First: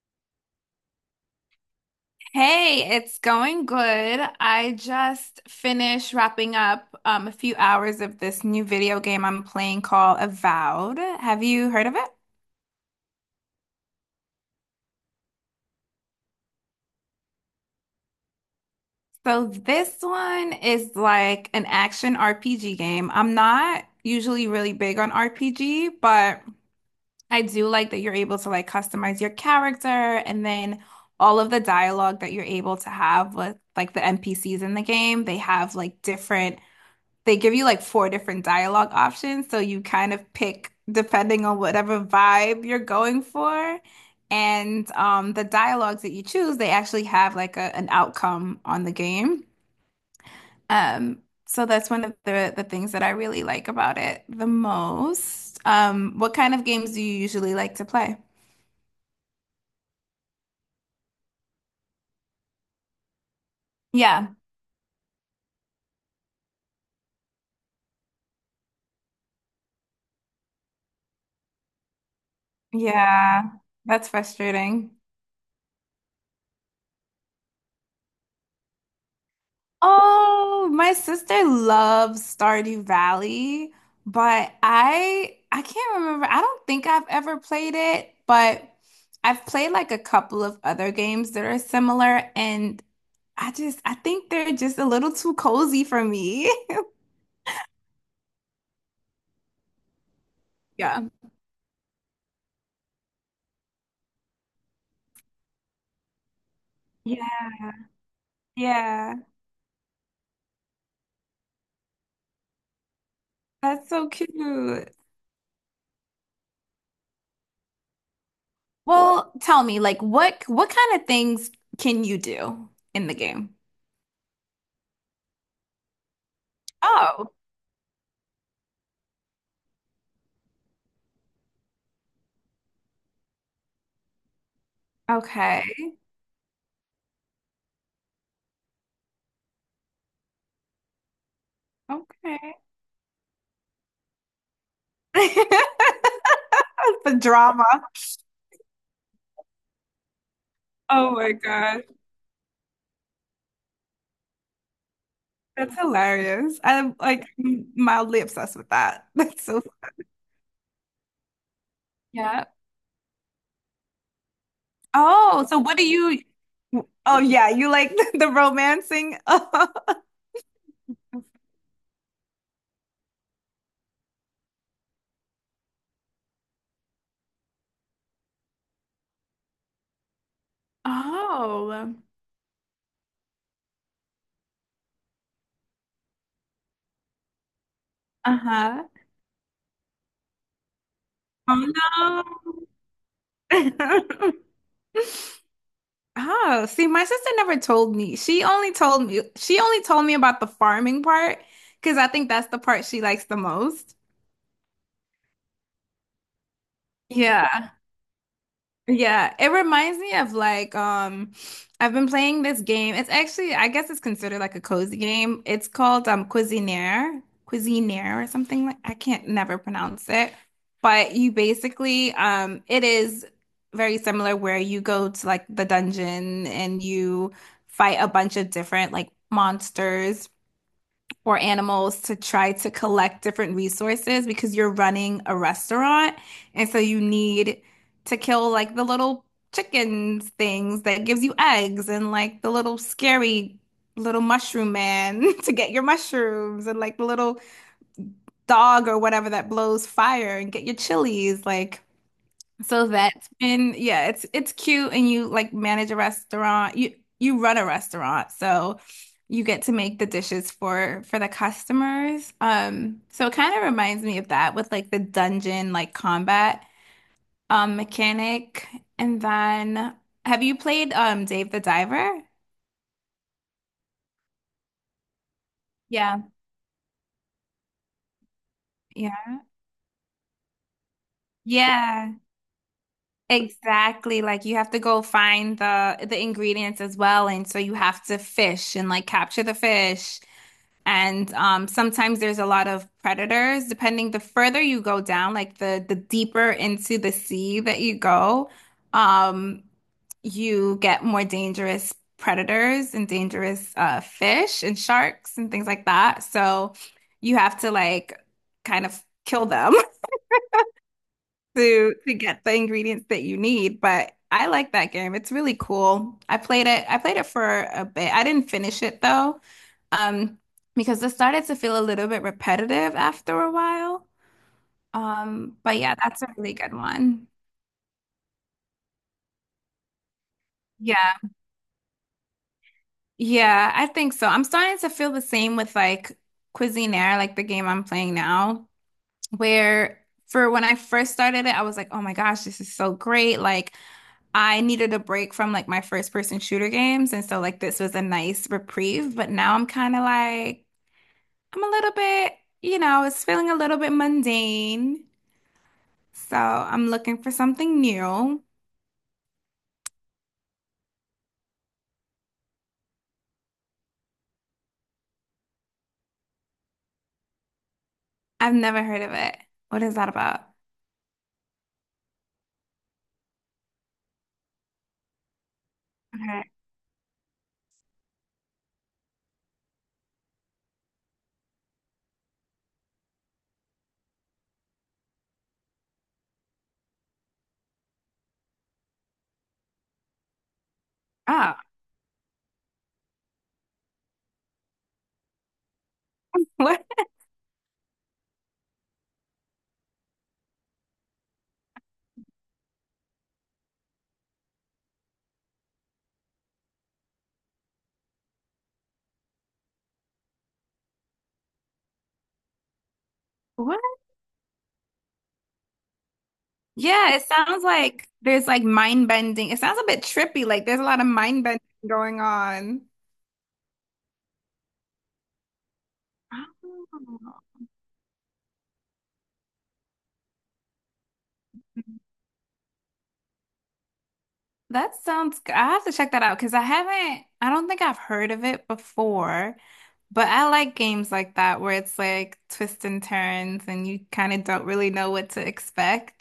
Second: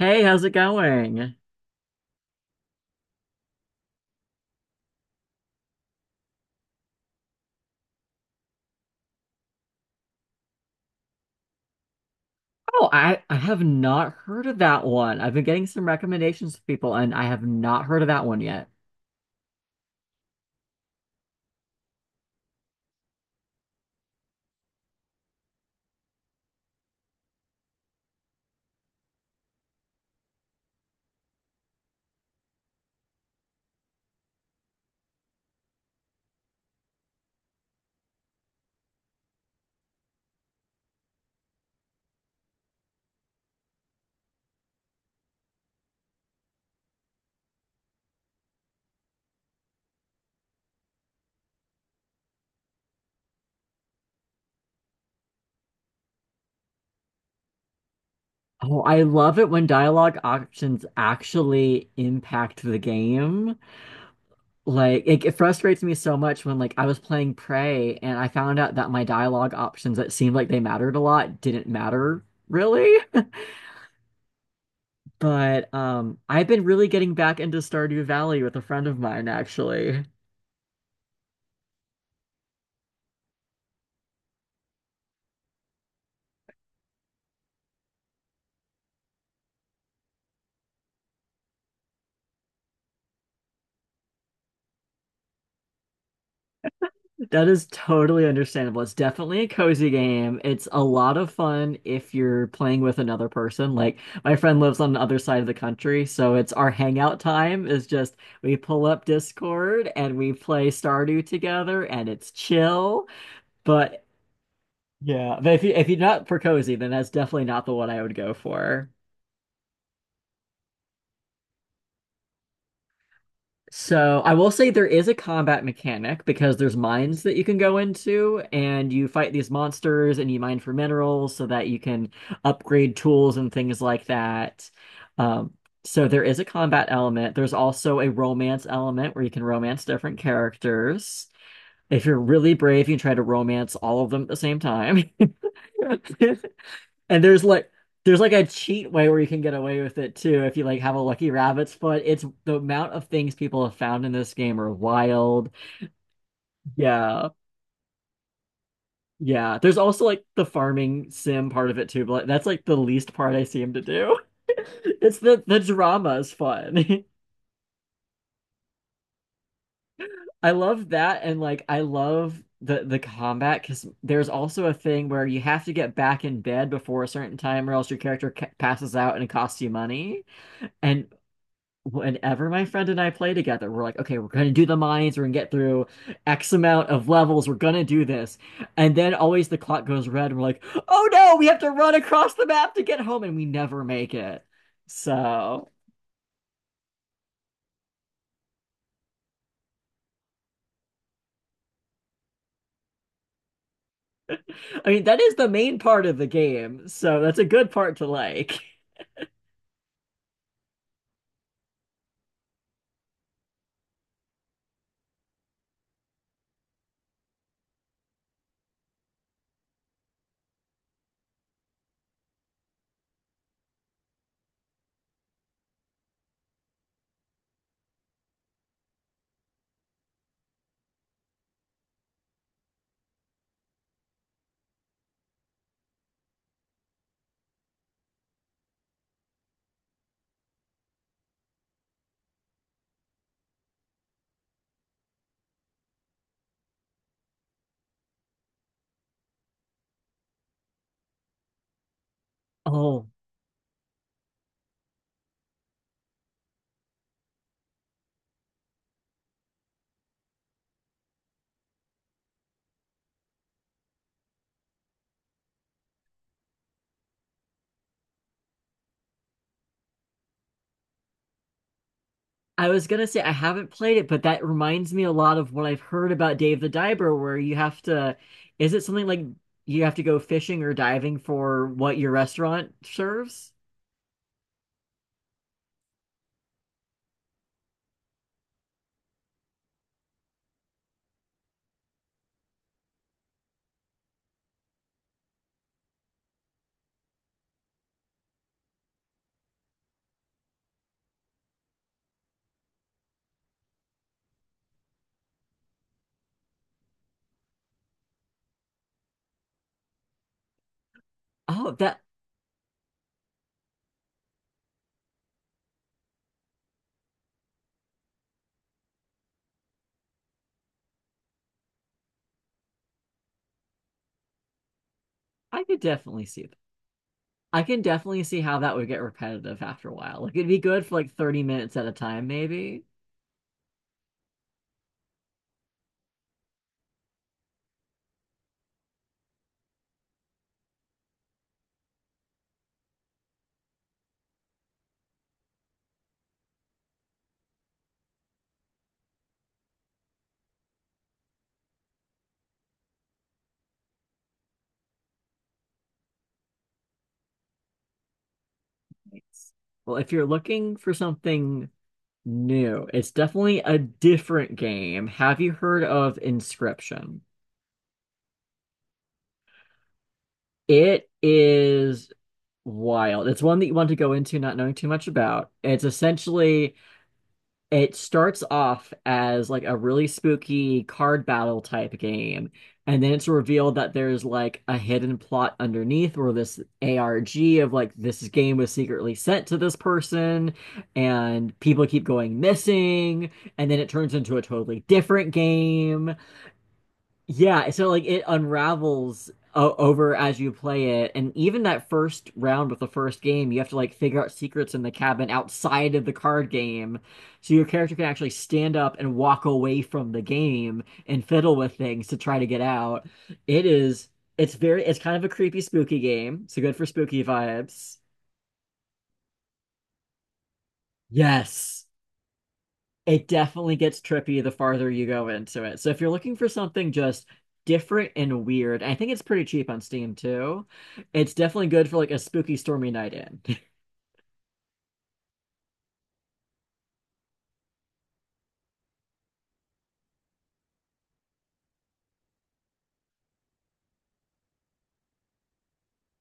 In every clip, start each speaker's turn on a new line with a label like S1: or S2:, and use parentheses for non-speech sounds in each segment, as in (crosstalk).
S1: Hey, how's it going?
S2: Hey, it's going good. I just finished wrapping up a few hours of this new video game I'm playing called Avowed. Have you heard of it?
S1: Oh, I have not heard of that one. I've been getting some recommendations from people, and I have not heard of that one yet.
S2: So this one is like an action RPG game. I'm not usually really big on RPG, but I do like that you're able to like customize your character, and then all of the dialogue that you're able to have with like the NPCs in the game, they have like different they give you like four different dialogue options, so you kind of pick depending on whatever vibe you're going for. And the dialogues that you choose, they actually have like an outcome on the game. So that's one of the things that I really like about it the most. What kind of games do you usually like to play?
S1: Oh, I love it when dialogue options actually impact the game.
S2: Yeah.
S1: Like, it frustrates me so much when, like, I was playing Prey and I found out that my dialogue options that seemed like they mattered a lot didn't matter really. (laughs)
S2: Yeah. That's frustrating.
S1: But I've been really getting back into Stardew Valley with a friend of mine, actually.
S2: Oh, my sister loves Stardew Valley, but I can't remember. I don't think I've ever played it, but I've played like a couple of other games that are similar, and I just I think they're just a little too cozy for me. (laughs)
S1: That is totally understandable. It's definitely a cozy game. It's a
S2: Yeah.
S1: lot of fun if you're playing with another person. Like my friend lives on the other side of the country, so it's our hangout
S2: Yeah,
S1: time is just we pull up
S2: yeah.
S1: Discord and we play Stardew together and it's chill.
S2: That's
S1: But
S2: so cute.
S1: yeah, but if you if you're not for cozy, then that's definitely not the one I would go for.
S2: Well, tell me, like what kind of things can you do in the game?
S1: So I will say there is a combat mechanic because there's mines
S2: Oh,
S1: that you can go into and you fight these monsters and you mine for minerals so that you can upgrade tools and things like that. Um,
S2: okay.
S1: so there is a combat element. There's also a romance element where you can romance different characters. If you're really
S2: Okay.
S1: brave, you can try to romance all of them at the same time.
S2: (laughs)
S1: (laughs)
S2: The
S1: And there's
S2: drama.
S1: like there's like a cheat way where you can get away with it too if you like have a
S2: Oh
S1: lucky
S2: my
S1: rabbit's
S2: God.
S1: foot. It's the amount of things people have found in this game are wild.
S2: That's hilarious. I'm like
S1: Yeah.
S2: mildly obsessed with that. (laughs) That's
S1: Yeah.
S2: so.
S1: There's also like the farming sim part of it too, but like,
S2: Yeah.
S1: that's like the least part I seem to do. (laughs) It's the
S2: Oh, so
S1: the
S2: what do
S1: drama
S2: you.
S1: is fun.
S2: Oh yeah, you like (laughs) the romancing. (laughs)
S1: (laughs) I love that and like I love the combat because there's also a thing where you have to get back in bed before a certain time or else your character ca passes out and it costs you money. And
S2: Oh.
S1: whenever my friend and I play together, we're like, okay, we're gonna do the mines, we're gonna get through X amount of levels, we're gonna do this.
S2: Uh-huh.
S1: And then always the clock goes red, and we're like, oh no, we have to run
S2: Oh
S1: across the map to get home, and we never
S2: no.
S1: make it.
S2: (laughs)
S1: So,
S2: Oh, see, my sister never told me. She only told me about the farming part, because I think that's the part she likes the most.
S1: I mean, that is the main part of the game, so that's a good
S2: Yeah.
S1: part to like.
S2: Yeah, it reminds me of like I've been playing this game. It's actually I guess it's considered like a cozy game. It's called Cuisinaire, Cuisinaire or something, like I can't never pronounce it. But you basically it is very similar, where you go to like the dungeon and you fight a bunch of different like monsters for animals to try to collect different resources because you're running a restaurant. And so you need to kill like the little chickens things that gives you eggs, and like the little scary little mushroom man (laughs) to get your mushrooms, and like the little dog or whatever that blows fire and get your chilies. Like so
S1: Oh,
S2: that's been yeah, it's cute and you like manage a restaurant. You run a restaurant, so you get to make the dishes for the customers. So it kind of reminds me of that with like the dungeon like combat mechanic. And then have you played Dave the Diver?
S1: I was gonna say I haven't played it, but that reminds me a lot of what I've heard
S2: Yeah.
S1: about Dave the Diver, where you have to, is it something like
S2: Yeah.
S1: you have to go fishing or diving for what your
S2: Yeah.
S1: restaurant serves?
S2: Exactly. Like you have to go find the ingredients as well, and so you have to fish and like capture the fish. And sometimes there's a lot of predators. Depending the further you go down, like the deeper into the sea that you go, um, you get more dangerous predators and dangerous fish and sharks and things like that. So you have to like kind of kill them (laughs)
S1: Oh,
S2: to
S1: that
S2: get the ingredients that you need. But I like that game. It's really cool. I played it for a bit. I didn't finish it though. Um, because it started to feel a little bit repetitive after a while.
S1: I
S2: But
S1: could
S2: yeah, that's
S1: definitely
S2: a
S1: see
S2: really
S1: that.
S2: good one.
S1: I can definitely see how that would get repetitive after a while. Like it'd be good for
S2: Yeah.
S1: like 30 minutes at a time, maybe.
S2: Yeah, I think so. I'm starting to feel the same with like Cuisinaire, like the game I'm playing now, where for when I first started it, I was like, oh my gosh, this is so great. Like I needed a break from like my first person shooter games, and so like this was a nice reprieve, but now I'm kind of like I'm a little bit, you know, it's feeling a little bit mundane. So I'm looking for something new.
S1: Nice. Well, if you're looking for something new, it's definitely a different game. Have you heard of Inscription?
S2: I've never heard of it. What is that about?
S1: It is wild. It's one that you want to go into not knowing too much about. It's
S2: Okay.
S1: essentially it starts off as like a really spooky card battle type game, and then it's revealed that there's like a hidden plot underneath where this ARG of like this game was secretly sent to this person,
S2: Oh,
S1: and people keep going missing, and then it turns into a totally different game.
S2: (laughs) what?
S1: Yeah, so like it unravels o over as you play it, and even that first round with the first game, you have to like figure out secrets in the cabin outside of the card game, so your character can actually stand up and walk away from the game and fiddle with things to try to get out. It
S2: What?
S1: is, it's very, it's kind of a creepy, spooky game, so good for
S2: Yeah,
S1: spooky
S2: it sounds
S1: vibes.
S2: like there's like mind bending. It sounds a bit trippy. Like there's a lot of mind bending
S1: Yes.
S2: going on.
S1: It definitely gets trippy the farther you go into it. So if you're looking for something just
S2: Oh.
S1: different and weird, I think it's pretty cheap on Steam too. It's definitely good for like a spooky stormy night in. (laughs)
S2: That sounds good. I have to check that out because I haven't, I don't think I've heard of it before, but I like games like that where it's like twists and turns and you kind of don't really know what to expect.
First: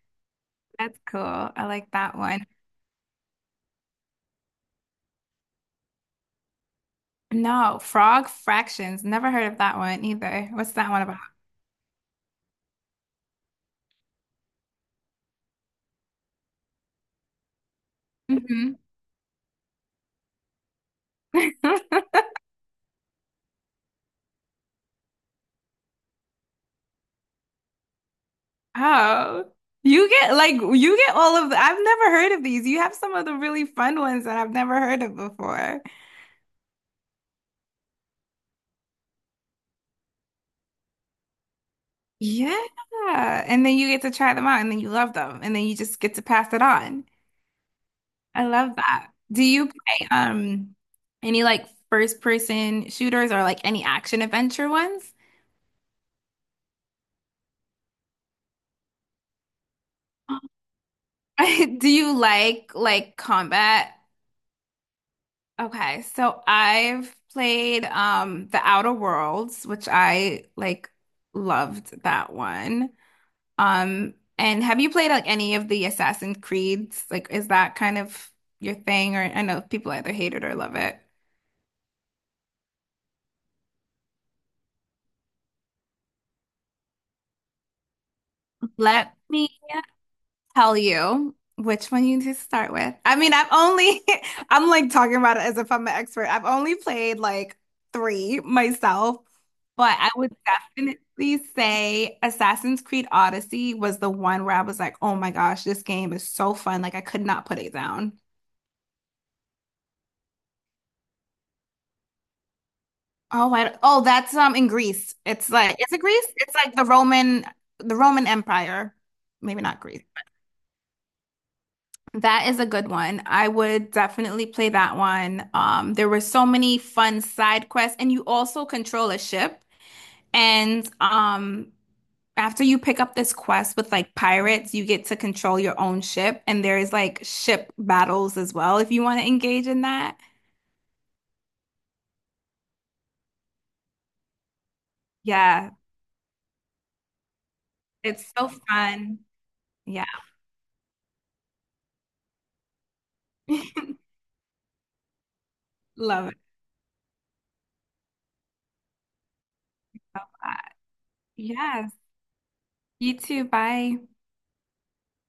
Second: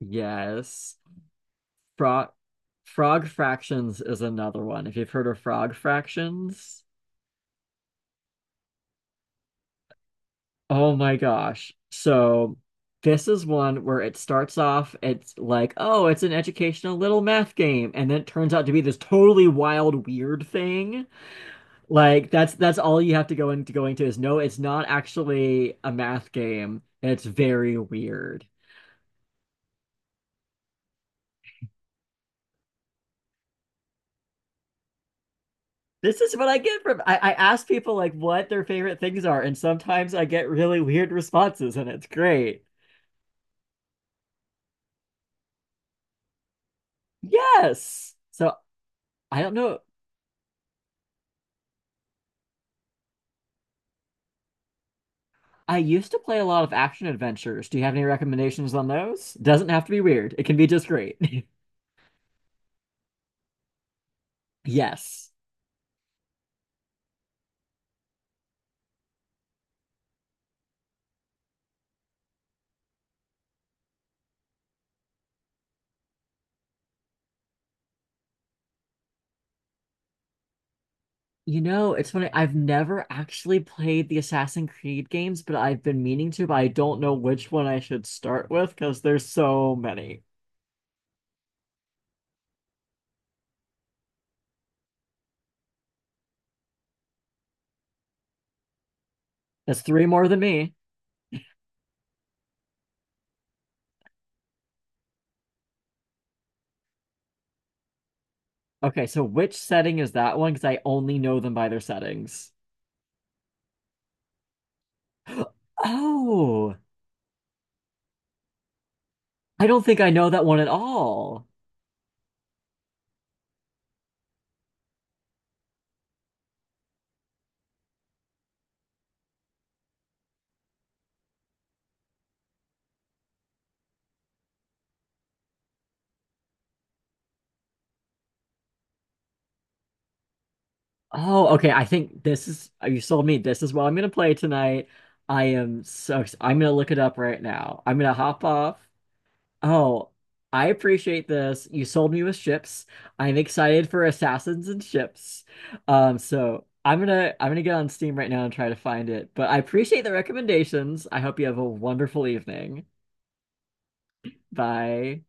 S1: Yes.
S2: That's cool. I like that
S1: Frog
S2: one.
S1: Frog Fractions is another one. If you've heard of Frog Fractions,
S2: No, frog fractions. Never heard of that one either. What's that
S1: oh
S2: one
S1: my
S2: about?
S1: gosh. So this is one where it starts off, it's like, oh, it's an educational little math game, and then it turns out to
S2: Hmm.
S1: be this totally wild, weird thing.
S2: (laughs)
S1: Like that's all you have to go into going to is no, it's not actually a math game, and it's very weird.
S2: Oh, you get like you get all of the, I've never heard of these. You have some of the really fun ones that I've never heard of before.
S1: This is what I get from I ask people like what their favorite things are, and sometimes I get really weird responses, and it's great.
S2: Yeah. And then you get to try them out, and then you love them, and then you just get to pass it on.
S1: Yes.
S2: I
S1: So
S2: love that.
S1: I
S2: Do
S1: don't
S2: you
S1: know.
S2: play any like first person shooters or like any action adventure ones?
S1: I used to play a lot of action adventures. Do you have any recommendations on those? Doesn't have to be weird. It
S2: (gasps)
S1: can be just great. (laughs)
S2: (laughs) Do you like combat?
S1: Yes.
S2: Okay, so I've played The Outer Worlds, which I like loved that one. And have you played like any of the Assassin's Creeds? Like, is that kind of your thing? Or I know people either hate it or love it.
S1: You know, it's funny. I've never actually played the Assassin's Creed games, but I've been meaning to, but I don't know which one I should start with because
S2: Let
S1: there's
S2: me
S1: so many.
S2: tell you which one you need to start with. I mean, I've only, (laughs) I'm like talking about it as if I'm an expert. I've only played like three myself,
S1: That's
S2: but
S1: three
S2: I
S1: more
S2: would
S1: than me.
S2: definitely say Assassin's Creed Odyssey was the one where I was like, oh my gosh, this game is so fun. Like, I could not put it down.
S1: Okay, so which setting is that one? Because I only know them by their settings.
S2: Oh, that's in Greece. It's
S1: (gasps)
S2: like, is it Greece? It's like
S1: Oh,
S2: the Roman Empire. Maybe
S1: I
S2: not
S1: don't think
S2: Greece.
S1: I know that one at all.
S2: That is a good one. I would definitely play that one. There were so many fun side quests, and you also control a ship. And after you pick up this quest with like pirates, you get to control your own ship, and there's like ship battles as well if you want to engage in that.
S1: Oh, okay. I think this is, you sold me. This is what I'm going to play tonight. I
S2: Yeah,
S1: am so, I'm going to look it up right now. I'm going to
S2: it's
S1: hop
S2: so
S1: off.
S2: fun. Yeah,
S1: Oh, I appreciate this. You sold me with ships. I'm
S2: (laughs)
S1: excited for Assassins and Ships. Um,
S2: love it
S1: so I'm gonna get on Steam right now and try to find it. But I appreciate the
S2: a lot.
S1: recommendations. I hope you have a
S2: Yes,
S1: wonderful evening.
S2: you too. Bye.
S1: Bye.